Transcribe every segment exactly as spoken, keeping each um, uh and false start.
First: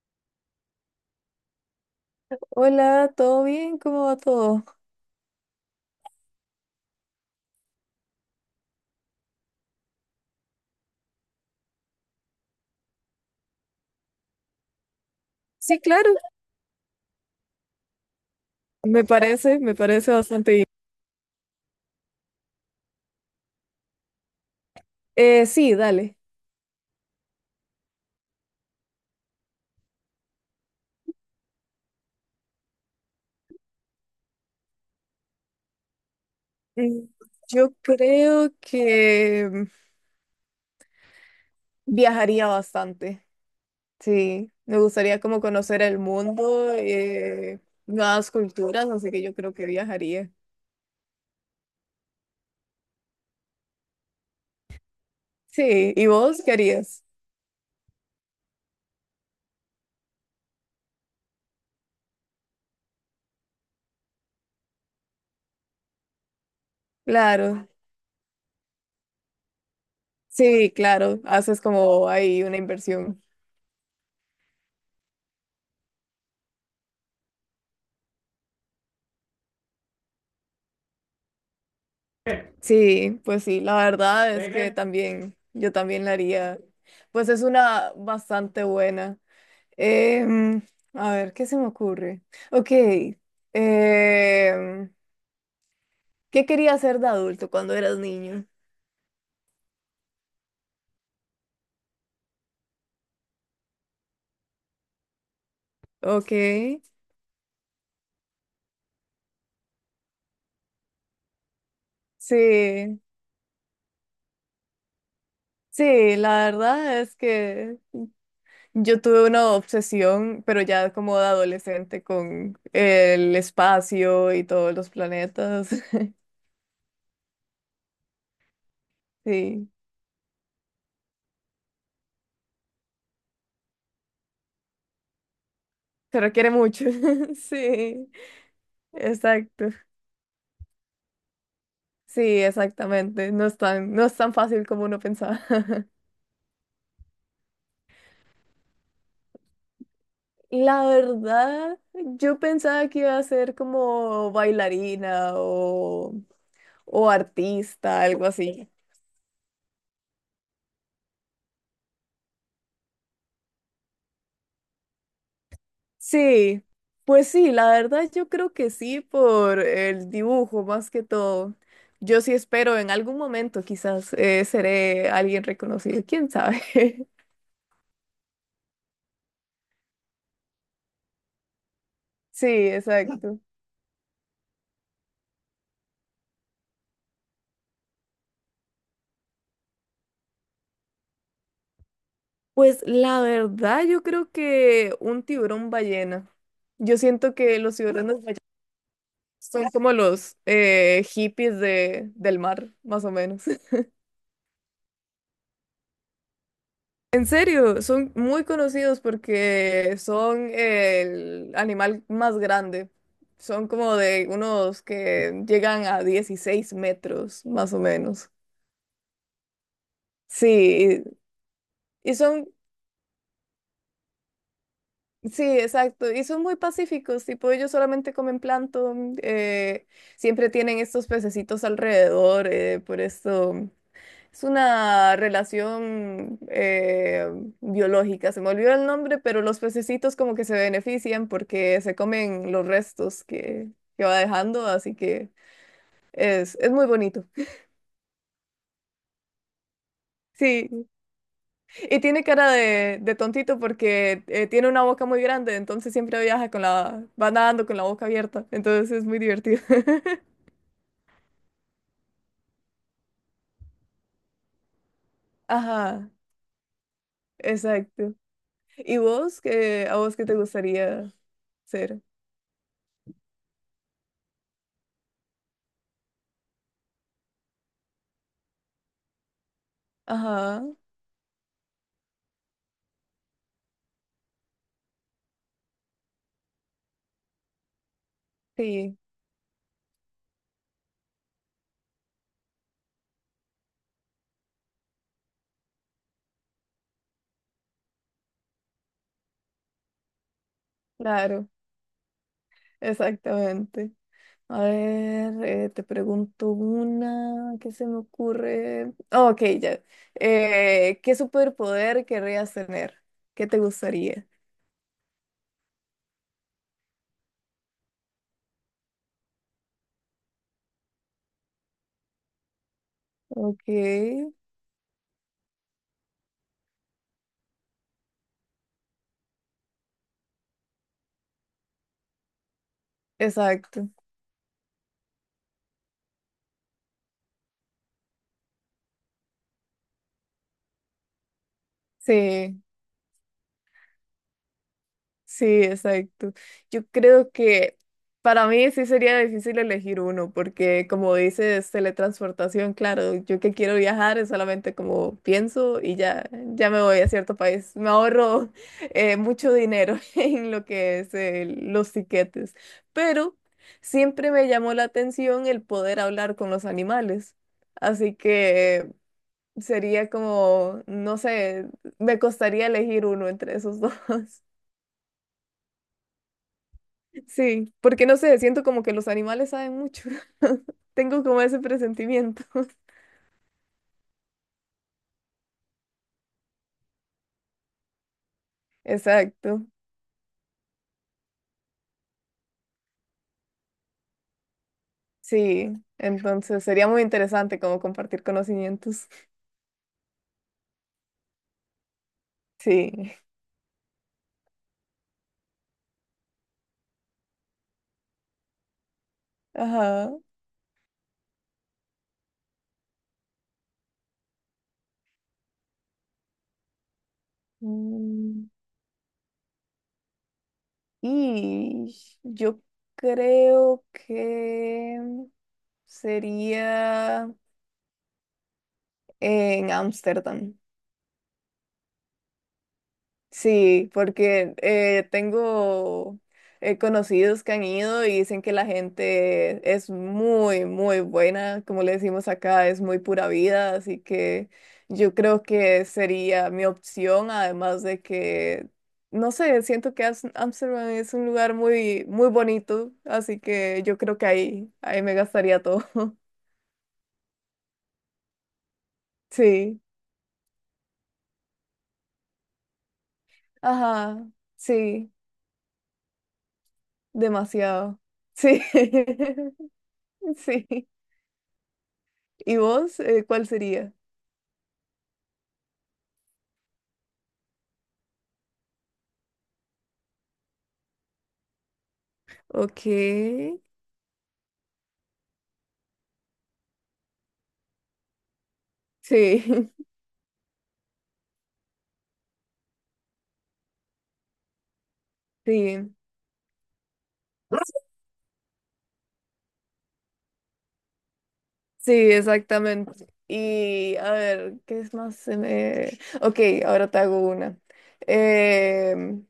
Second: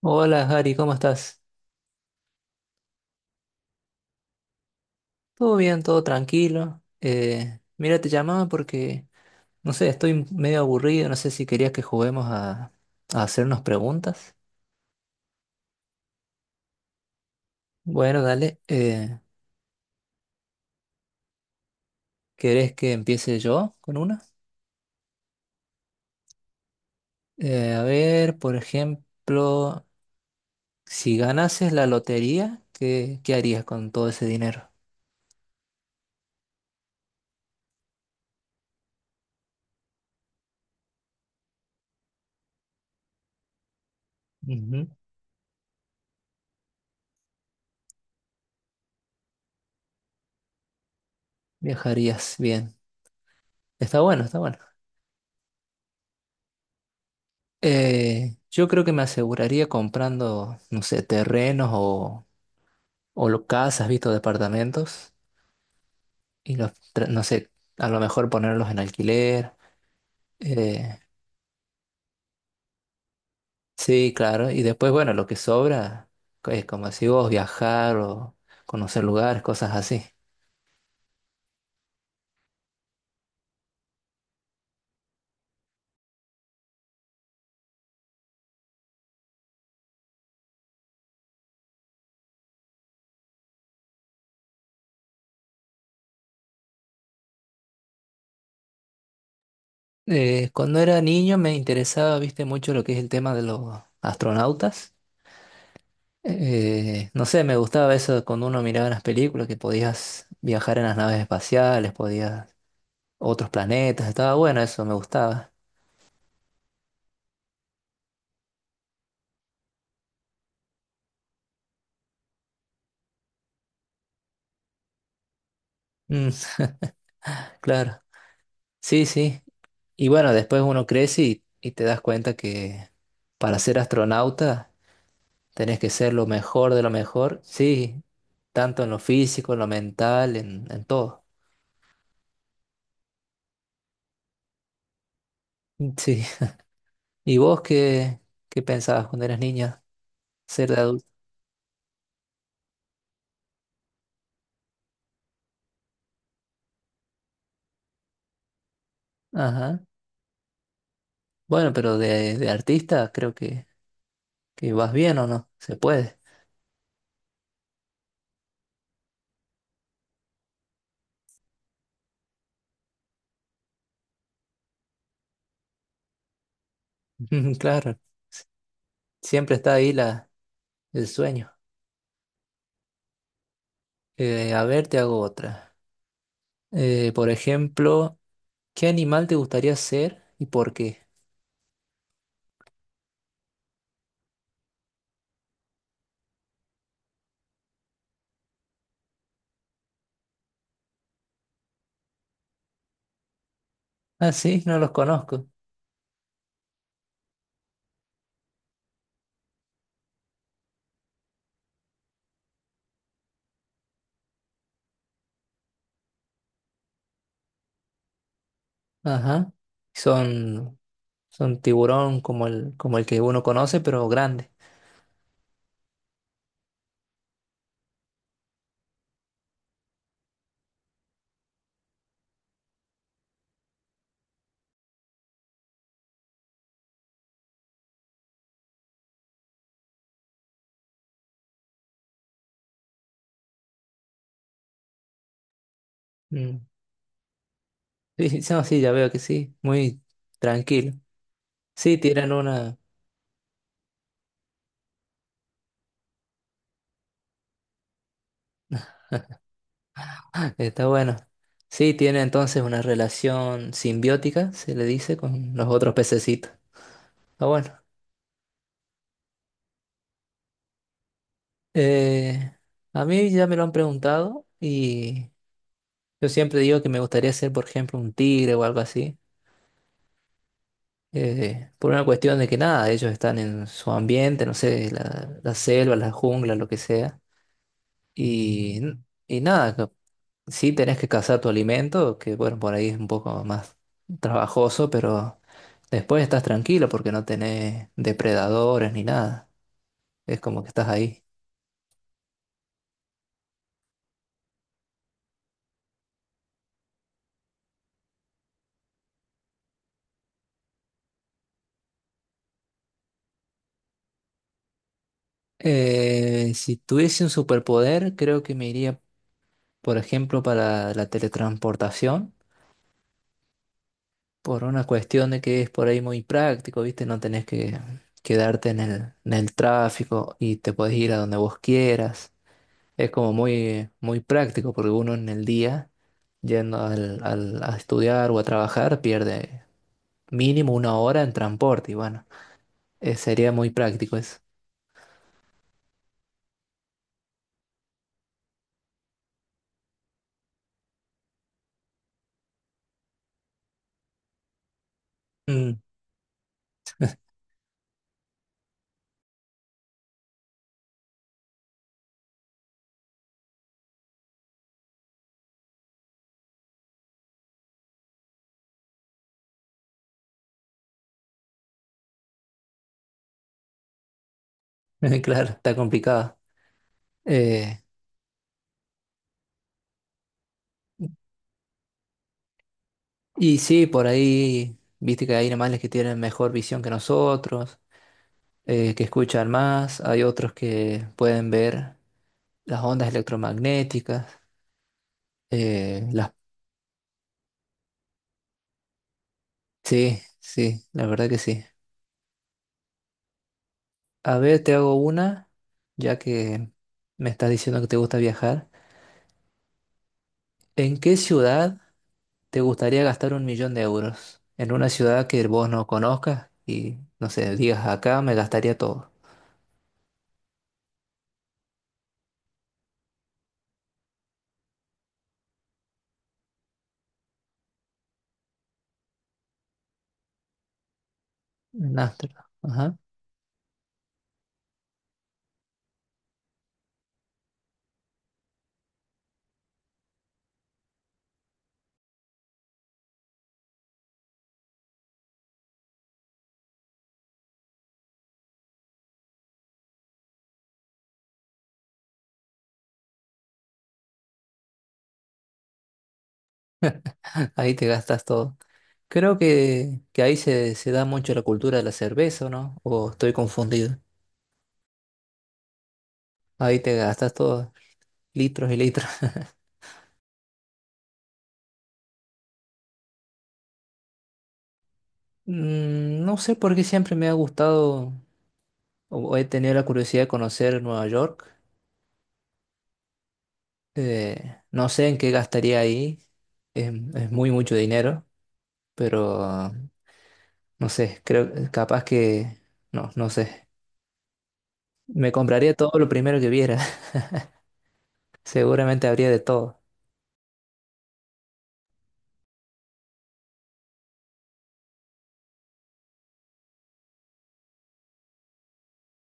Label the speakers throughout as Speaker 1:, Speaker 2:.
Speaker 1: Hola, Gary, ¿cómo estás?
Speaker 2: Hola, ¿todo bien? ¿Cómo va todo?
Speaker 1: Todo bien, todo tranquilo. Eh, mira, te llamaba porque, no sé, estoy medio aburrido, no sé si querías que juguemos a, a hacernos preguntas.
Speaker 2: Sí, claro,
Speaker 1: Bueno, dale,
Speaker 2: me
Speaker 1: eh,
Speaker 2: parece, me parece bastante bien.
Speaker 1: ¿querés que empiece yo con una?
Speaker 2: Eh, sí, dale.
Speaker 1: Eh, a ver, por ejemplo, si ganases la lotería, ¿qué, qué harías con todo ese dinero?
Speaker 2: Mm, Yo creo que mm, viajaría bastante, sí. Me
Speaker 1: Ujú.
Speaker 2: gustaría como conocer el mundo, eh, nuevas culturas, así que yo creo que viajaría.
Speaker 1: Viajarías bien. Está bueno, está bueno.
Speaker 2: Sí, ¿y vos qué harías?
Speaker 1: Eh, yo creo que me aseguraría comprando, no sé, terrenos o o lo, casas, visto departamentos, y los, tra- no sé,
Speaker 2: Claro,
Speaker 1: a lo mejor ponerlos en alquiler.
Speaker 2: sí,
Speaker 1: eh,
Speaker 2: claro, haces como ahí una inversión.
Speaker 1: sí, claro, y después, bueno, lo que sobra, es como si vos, viajar o conocer lugares, cosas así.
Speaker 2: Sí, pues sí, la verdad es que Venga. También, yo también la haría. Pues es una bastante buena. Em, a ver, ¿qué se me ocurre? Ok, em, ¿qué querías ser de adulto cuando eras niño?
Speaker 1: Eh, cuando era niño me interesaba, viste, mucho lo que es el tema de los astronautas.
Speaker 2: Ok,
Speaker 1: Eh, no sé, me gustaba eso cuando uno miraba las películas, que podías viajar en las naves espaciales, podías
Speaker 2: sí,
Speaker 1: otros planetas, estaba bueno eso, me gustaba.
Speaker 2: sí, la verdad es que yo tuve una obsesión, pero ya como de adolescente con el espacio y todos los planetas.
Speaker 1: Mm, claro. Sí, sí.
Speaker 2: Sí,
Speaker 1: Y bueno, después uno crece y, y te das cuenta que para ser astronauta tenés que ser
Speaker 2: se
Speaker 1: lo
Speaker 2: requiere
Speaker 1: mejor de
Speaker 2: mucho,
Speaker 1: lo mejor, sí,
Speaker 2: sí.
Speaker 1: tanto en lo físico, en
Speaker 2: Exacto.
Speaker 1: lo mental, en, en todo.
Speaker 2: Sí, exactamente. No es tan, no es tan fácil como uno pensaba.
Speaker 1: Sí. ¿Y vos qué, qué pensabas cuando eras niña? Ser de
Speaker 2: La
Speaker 1: adulto.
Speaker 2: verdad, yo pensaba que iba a ser como bailarina o, o artista, algo así.
Speaker 1: Ajá. Bueno, pero de, de artista creo que, que vas bien o no, se puede.
Speaker 2: Sí, pues sí, la verdad yo creo que sí por el dibujo más que todo. Yo sí espero en algún momento quizás eh, seré alguien reconocido, quién sabe.
Speaker 1: Claro, siempre está ahí la, el sueño.
Speaker 2: Sí, exacto.
Speaker 1: Eh, a ver, te hago otra. Eh, por ejemplo... ¿Qué animal te gustaría ser y por qué?
Speaker 2: Pues la verdad, yo creo que un tiburón ballena. Yo siento que los tiburones ballenas son como los eh, hippies de, del mar, más o menos.
Speaker 1: Ah, sí, no los conozco.
Speaker 2: En serio, son muy conocidos porque son el animal más grande. Son como de unos que llegan a dieciséis metros, más o menos.
Speaker 1: Ajá. Son,
Speaker 2: Sí,
Speaker 1: son
Speaker 2: y y
Speaker 1: tiburón
Speaker 2: son
Speaker 1: como el, como el que uno conoce, pero grande.
Speaker 2: sí, exacto. Y son muy pacíficos, tipo ellos solamente comen plancton, mm, eh, siempre tienen estos pececitos alrededor, eh, por esto mm, es una relación eh, biológica. Se me olvidó el nombre, pero los pececitos como que se benefician porque se comen los restos que, que va dejando, así que es,
Speaker 1: Mm.
Speaker 2: es muy bonito.
Speaker 1: Sí, sí, no, sí, ya veo que sí. Muy
Speaker 2: Sí.
Speaker 1: tranquilo. Sí,
Speaker 2: Y tiene
Speaker 1: tienen
Speaker 2: cara
Speaker 1: una.
Speaker 2: de, de tontito porque eh, tiene una boca muy grande, entonces siempre viaja con la, va nadando con la boca abierta, entonces es muy divertido.
Speaker 1: Está bueno. Sí, tiene entonces una relación simbiótica, se le dice, con los otros
Speaker 2: Ajá,
Speaker 1: pececitos. Está bueno.
Speaker 2: exacto. ¿Y vos qué, a vos qué te gustaría ser?
Speaker 1: Eh, a mí ya me lo han preguntado y yo siempre digo que me gustaría ser, por ejemplo, un tigre o algo así.
Speaker 2: Ajá,
Speaker 1: Eh, por una cuestión de que nada, ellos están en su ambiente, no sé, la, la selva, la jungla, lo que sea. Y,
Speaker 2: sí,
Speaker 1: y nada, co- sí tenés que cazar tu alimento, que bueno, por ahí es un poco más trabajoso, pero después estás tranquilo porque no tenés depredadores ni nada. Es como que estás ahí.
Speaker 2: claro, exactamente. A ver, eh, te pregunto una, ¿qué se me ocurre? Oh, ok, ya. Eh, ¿qué superpoder querrías tener? ¿Qué te gustaría?
Speaker 1: Eh, si tuviese un superpoder, creo que me iría, por ejemplo, para la teletransportación.
Speaker 2: Ok,
Speaker 1: Por una cuestión de que es por ahí muy práctico, ¿viste? No tenés que quedarte en el, en el tráfico y te podés ir a donde vos quieras. Es como
Speaker 2: exacto.
Speaker 1: muy, muy práctico porque uno en el día, yendo al, al- a estudiar o a trabajar, pierde mínimo una hora en transporte y bueno,
Speaker 2: Sí,
Speaker 1: eh, sería muy práctico eso.
Speaker 2: sí, exacto. Yo creo que para mí sí sería difícil elegir uno, porque como dices, teletransportación, claro, yo que quiero viajar es solamente como
Speaker 1: Mm.
Speaker 2: pienso y ya, ya me voy a cierto país. Me ahorro eh, mucho dinero en lo que es eh, los tiquetes, pero siempre me llamó la atención el poder hablar con los animales. Así que sería como, no sé, me costaría elegir uno entre esos dos.
Speaker 1: Claro, está complicado.
Speaker 2: Sí,
Speaker 1: Eh,
Speaker 2: porque no sé, siento como que los animales saben mucho. Tengo como ese presentimiento.
Speaker 1: y sí, por ahí, viste que hay animales que tienen mejor visión que nosotros. Eh, que escuchan
Speaker 2: Exacto.
Speaker 1: más, hay otros que pueden ver las ondas electromagnéticas,
Speaker 2: Sí,
Speaker 1: eh, las...
Speaker 2: entonces sería muy interesante como compartir conocimientos.
Speaker 1: Sí, sí, la verdad que sí.
Speaker 2: Sí.
Speaker 1: A ver, te hago una, ya que me estás diciendo que te gusta viajar.
Speaker 2: Ajá.
Speaker 1: ¿En qué ciudad te gustaría gastar un millón de euros? En una ciudad que vos no conozcas y, no sé, digas acá me
Speaker 2: Mm,
Speaker 1: gastaría todo.
Speaker 2: y yo creo que sería en Ámsterdam.
Speaker 1: En Ámsterdam. Ajá.
Speaker 2: Sí, porque eh, tengo eh, conocidos que han ido y dicen que la gente es muy, muy buena, como le decimos acá, es muy pura vida, así que yo creo que sería mi opción, además de que, no sé, siento que Ams- Amsterdam es un lugar muy, muy bonito, así que yo creo que ahí, ahí me gastaría todo.
Speaker 1: Ahí te gastas todo. Creo
Speaker 2: Sí,
Speaker 1: que, que ahí se, se da mucho la cultura de la cerveza, ¿o ¿no? ¿O estoy confundido?
Speaker 2: ajá, sí,
Speaker 1: Ahí te gastas todos
Speaker 2: demasiado. Sí,
Speaker 1: litros y litros.
Speaker 2: sí. ¿Y vos, eh, cuál sería?
Speaker 1: Mm, no sé por qué siempre me ha gustado o o he tenido la curiosidad de conocer Nueva York.
Speaker 2: Ok, sí,
Speaker 1: Eh, no sé en qué gastaría ahí. Es, es muy mucho dinero, pero no sé, creo eh, capaz que no, no sé. Me compraría
Speaker 2: sí,
Speaker 1: todo lo primero que viera. Seguramente habría de todo.
Speaker 2: sí, exactamente. Y a ver, ¿qué es más? Se me- Ok, ahora te hago una. Em,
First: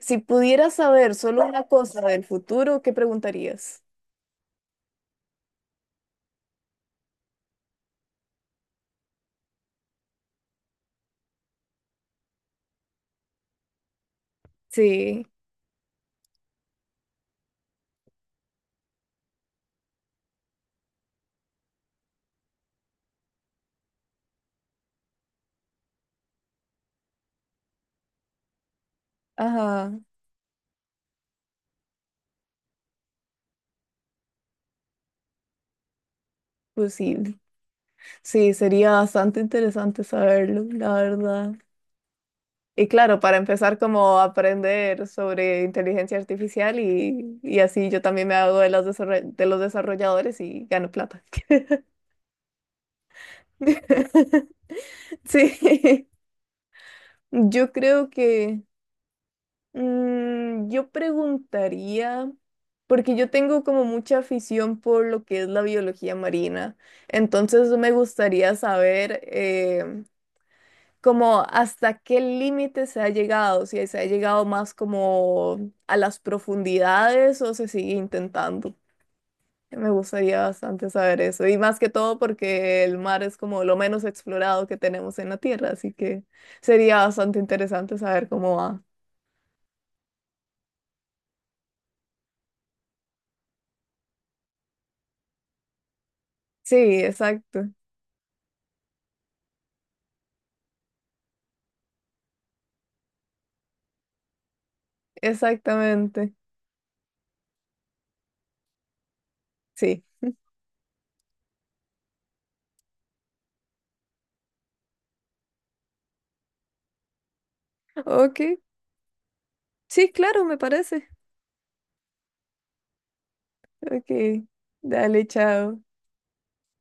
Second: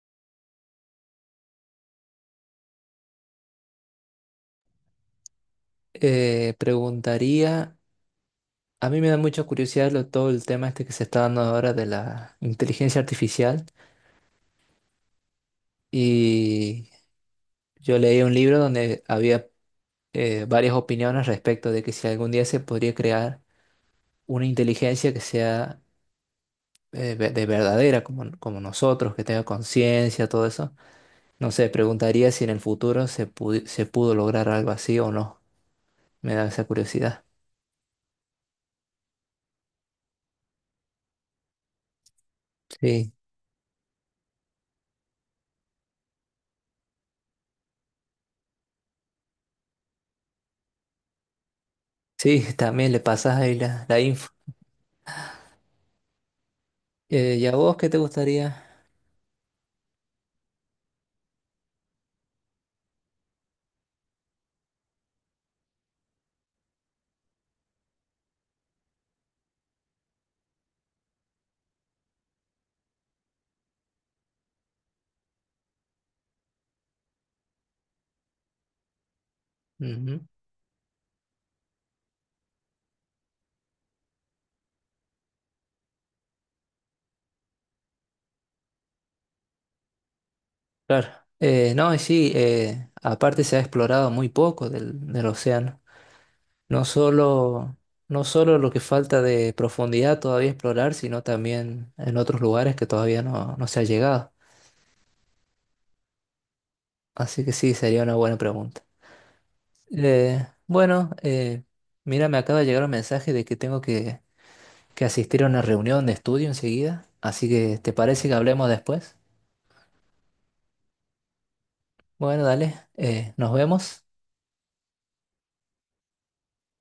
Speaker 2: si pudieras saber solo una cosa del futuro, ¿qué preguntarías?
Speaker 1: Eh, preguntaría, a mí me da mucha curiosidad lo- todo el tema este que se está dando ahora de la inteligencia artificial
Speaker 2: Sí,
Speaker 1: y yo leí un libro donde había eh, varias opiniones respecto de que si algún día se podría crear una inteligencia que sea eh, ve- de verdadera, como, como nosotros, que tenga
Speaker 2: ajá,
Speaker 1: conciencia, todo eso. No sé, preguntaría si en el futuro se, pudi- se pudo lograr algo así o no. Me da esa
Speaker 2: pues sí,
Speaker 1: curiosidad.
Speaker 2: sí, sería bastante interesante saberlo, la verdad. Y
Speaker 1: Sí,
Speaker 2: claro, para empezar como a aprender sobre inteligencia artificial y, y así yo también me hago de los desarroll- de los desarrolladores y gano plata.
Speaker 1: sí, también le pasas ahí la, la info.
Speaker 2: Sí,
Speaker 1: Eh, ¿y a
Speaker 2: yo
Speaker 1: vos qué te
Speaker 2: creo que
Speaker 1: gustaría?
Speaker 2: mm, yo preguntaría, porque yo tengo como mucha afición por lo que es la biología marina, entonces me gustaría saber eh, como hasta qué límite se ha llegado, si se ha llegado más como a las profundidades o se sigue intentando. Me
Speaker 1: Ujú.
Speaker 2: gustaría bastante saber eso, y más que todo porque el mar es como lo menos explorado que tenemos en la Tierra, así que sería bastante interesante saber cómo va.
Speaker 1: Claro. Eh, no, y sí, eh, aparte se ha explorado muy poco del, del océano.
Speaker 2: Sí,
Speaker 1: No
Speaker 2: exacto,
Speaker 1: solo, no solo lo que falta de profundidad todavía explorar, sino también en otros lugares que todavía no, no se ha llegado.
Speaker 2: exactamente,
Speaker 1: Así que sí, sería una buena pregunta.
Speaker 2: sí.
Speaker 1: Eh, bueno, eh, mira, me acaba de llegar un mensaje de que tengo que, que asistir a una reunión de estudio enseguida. Así que, ¿te parece que
Speaker 2: Ok,
Speaker 1: hablemos después?
Speaker 2: sí, claro, me parece.
Speaker 1: Bueno, dale, eh, nos vemos.
Speaker 2: Ok, dale, chao.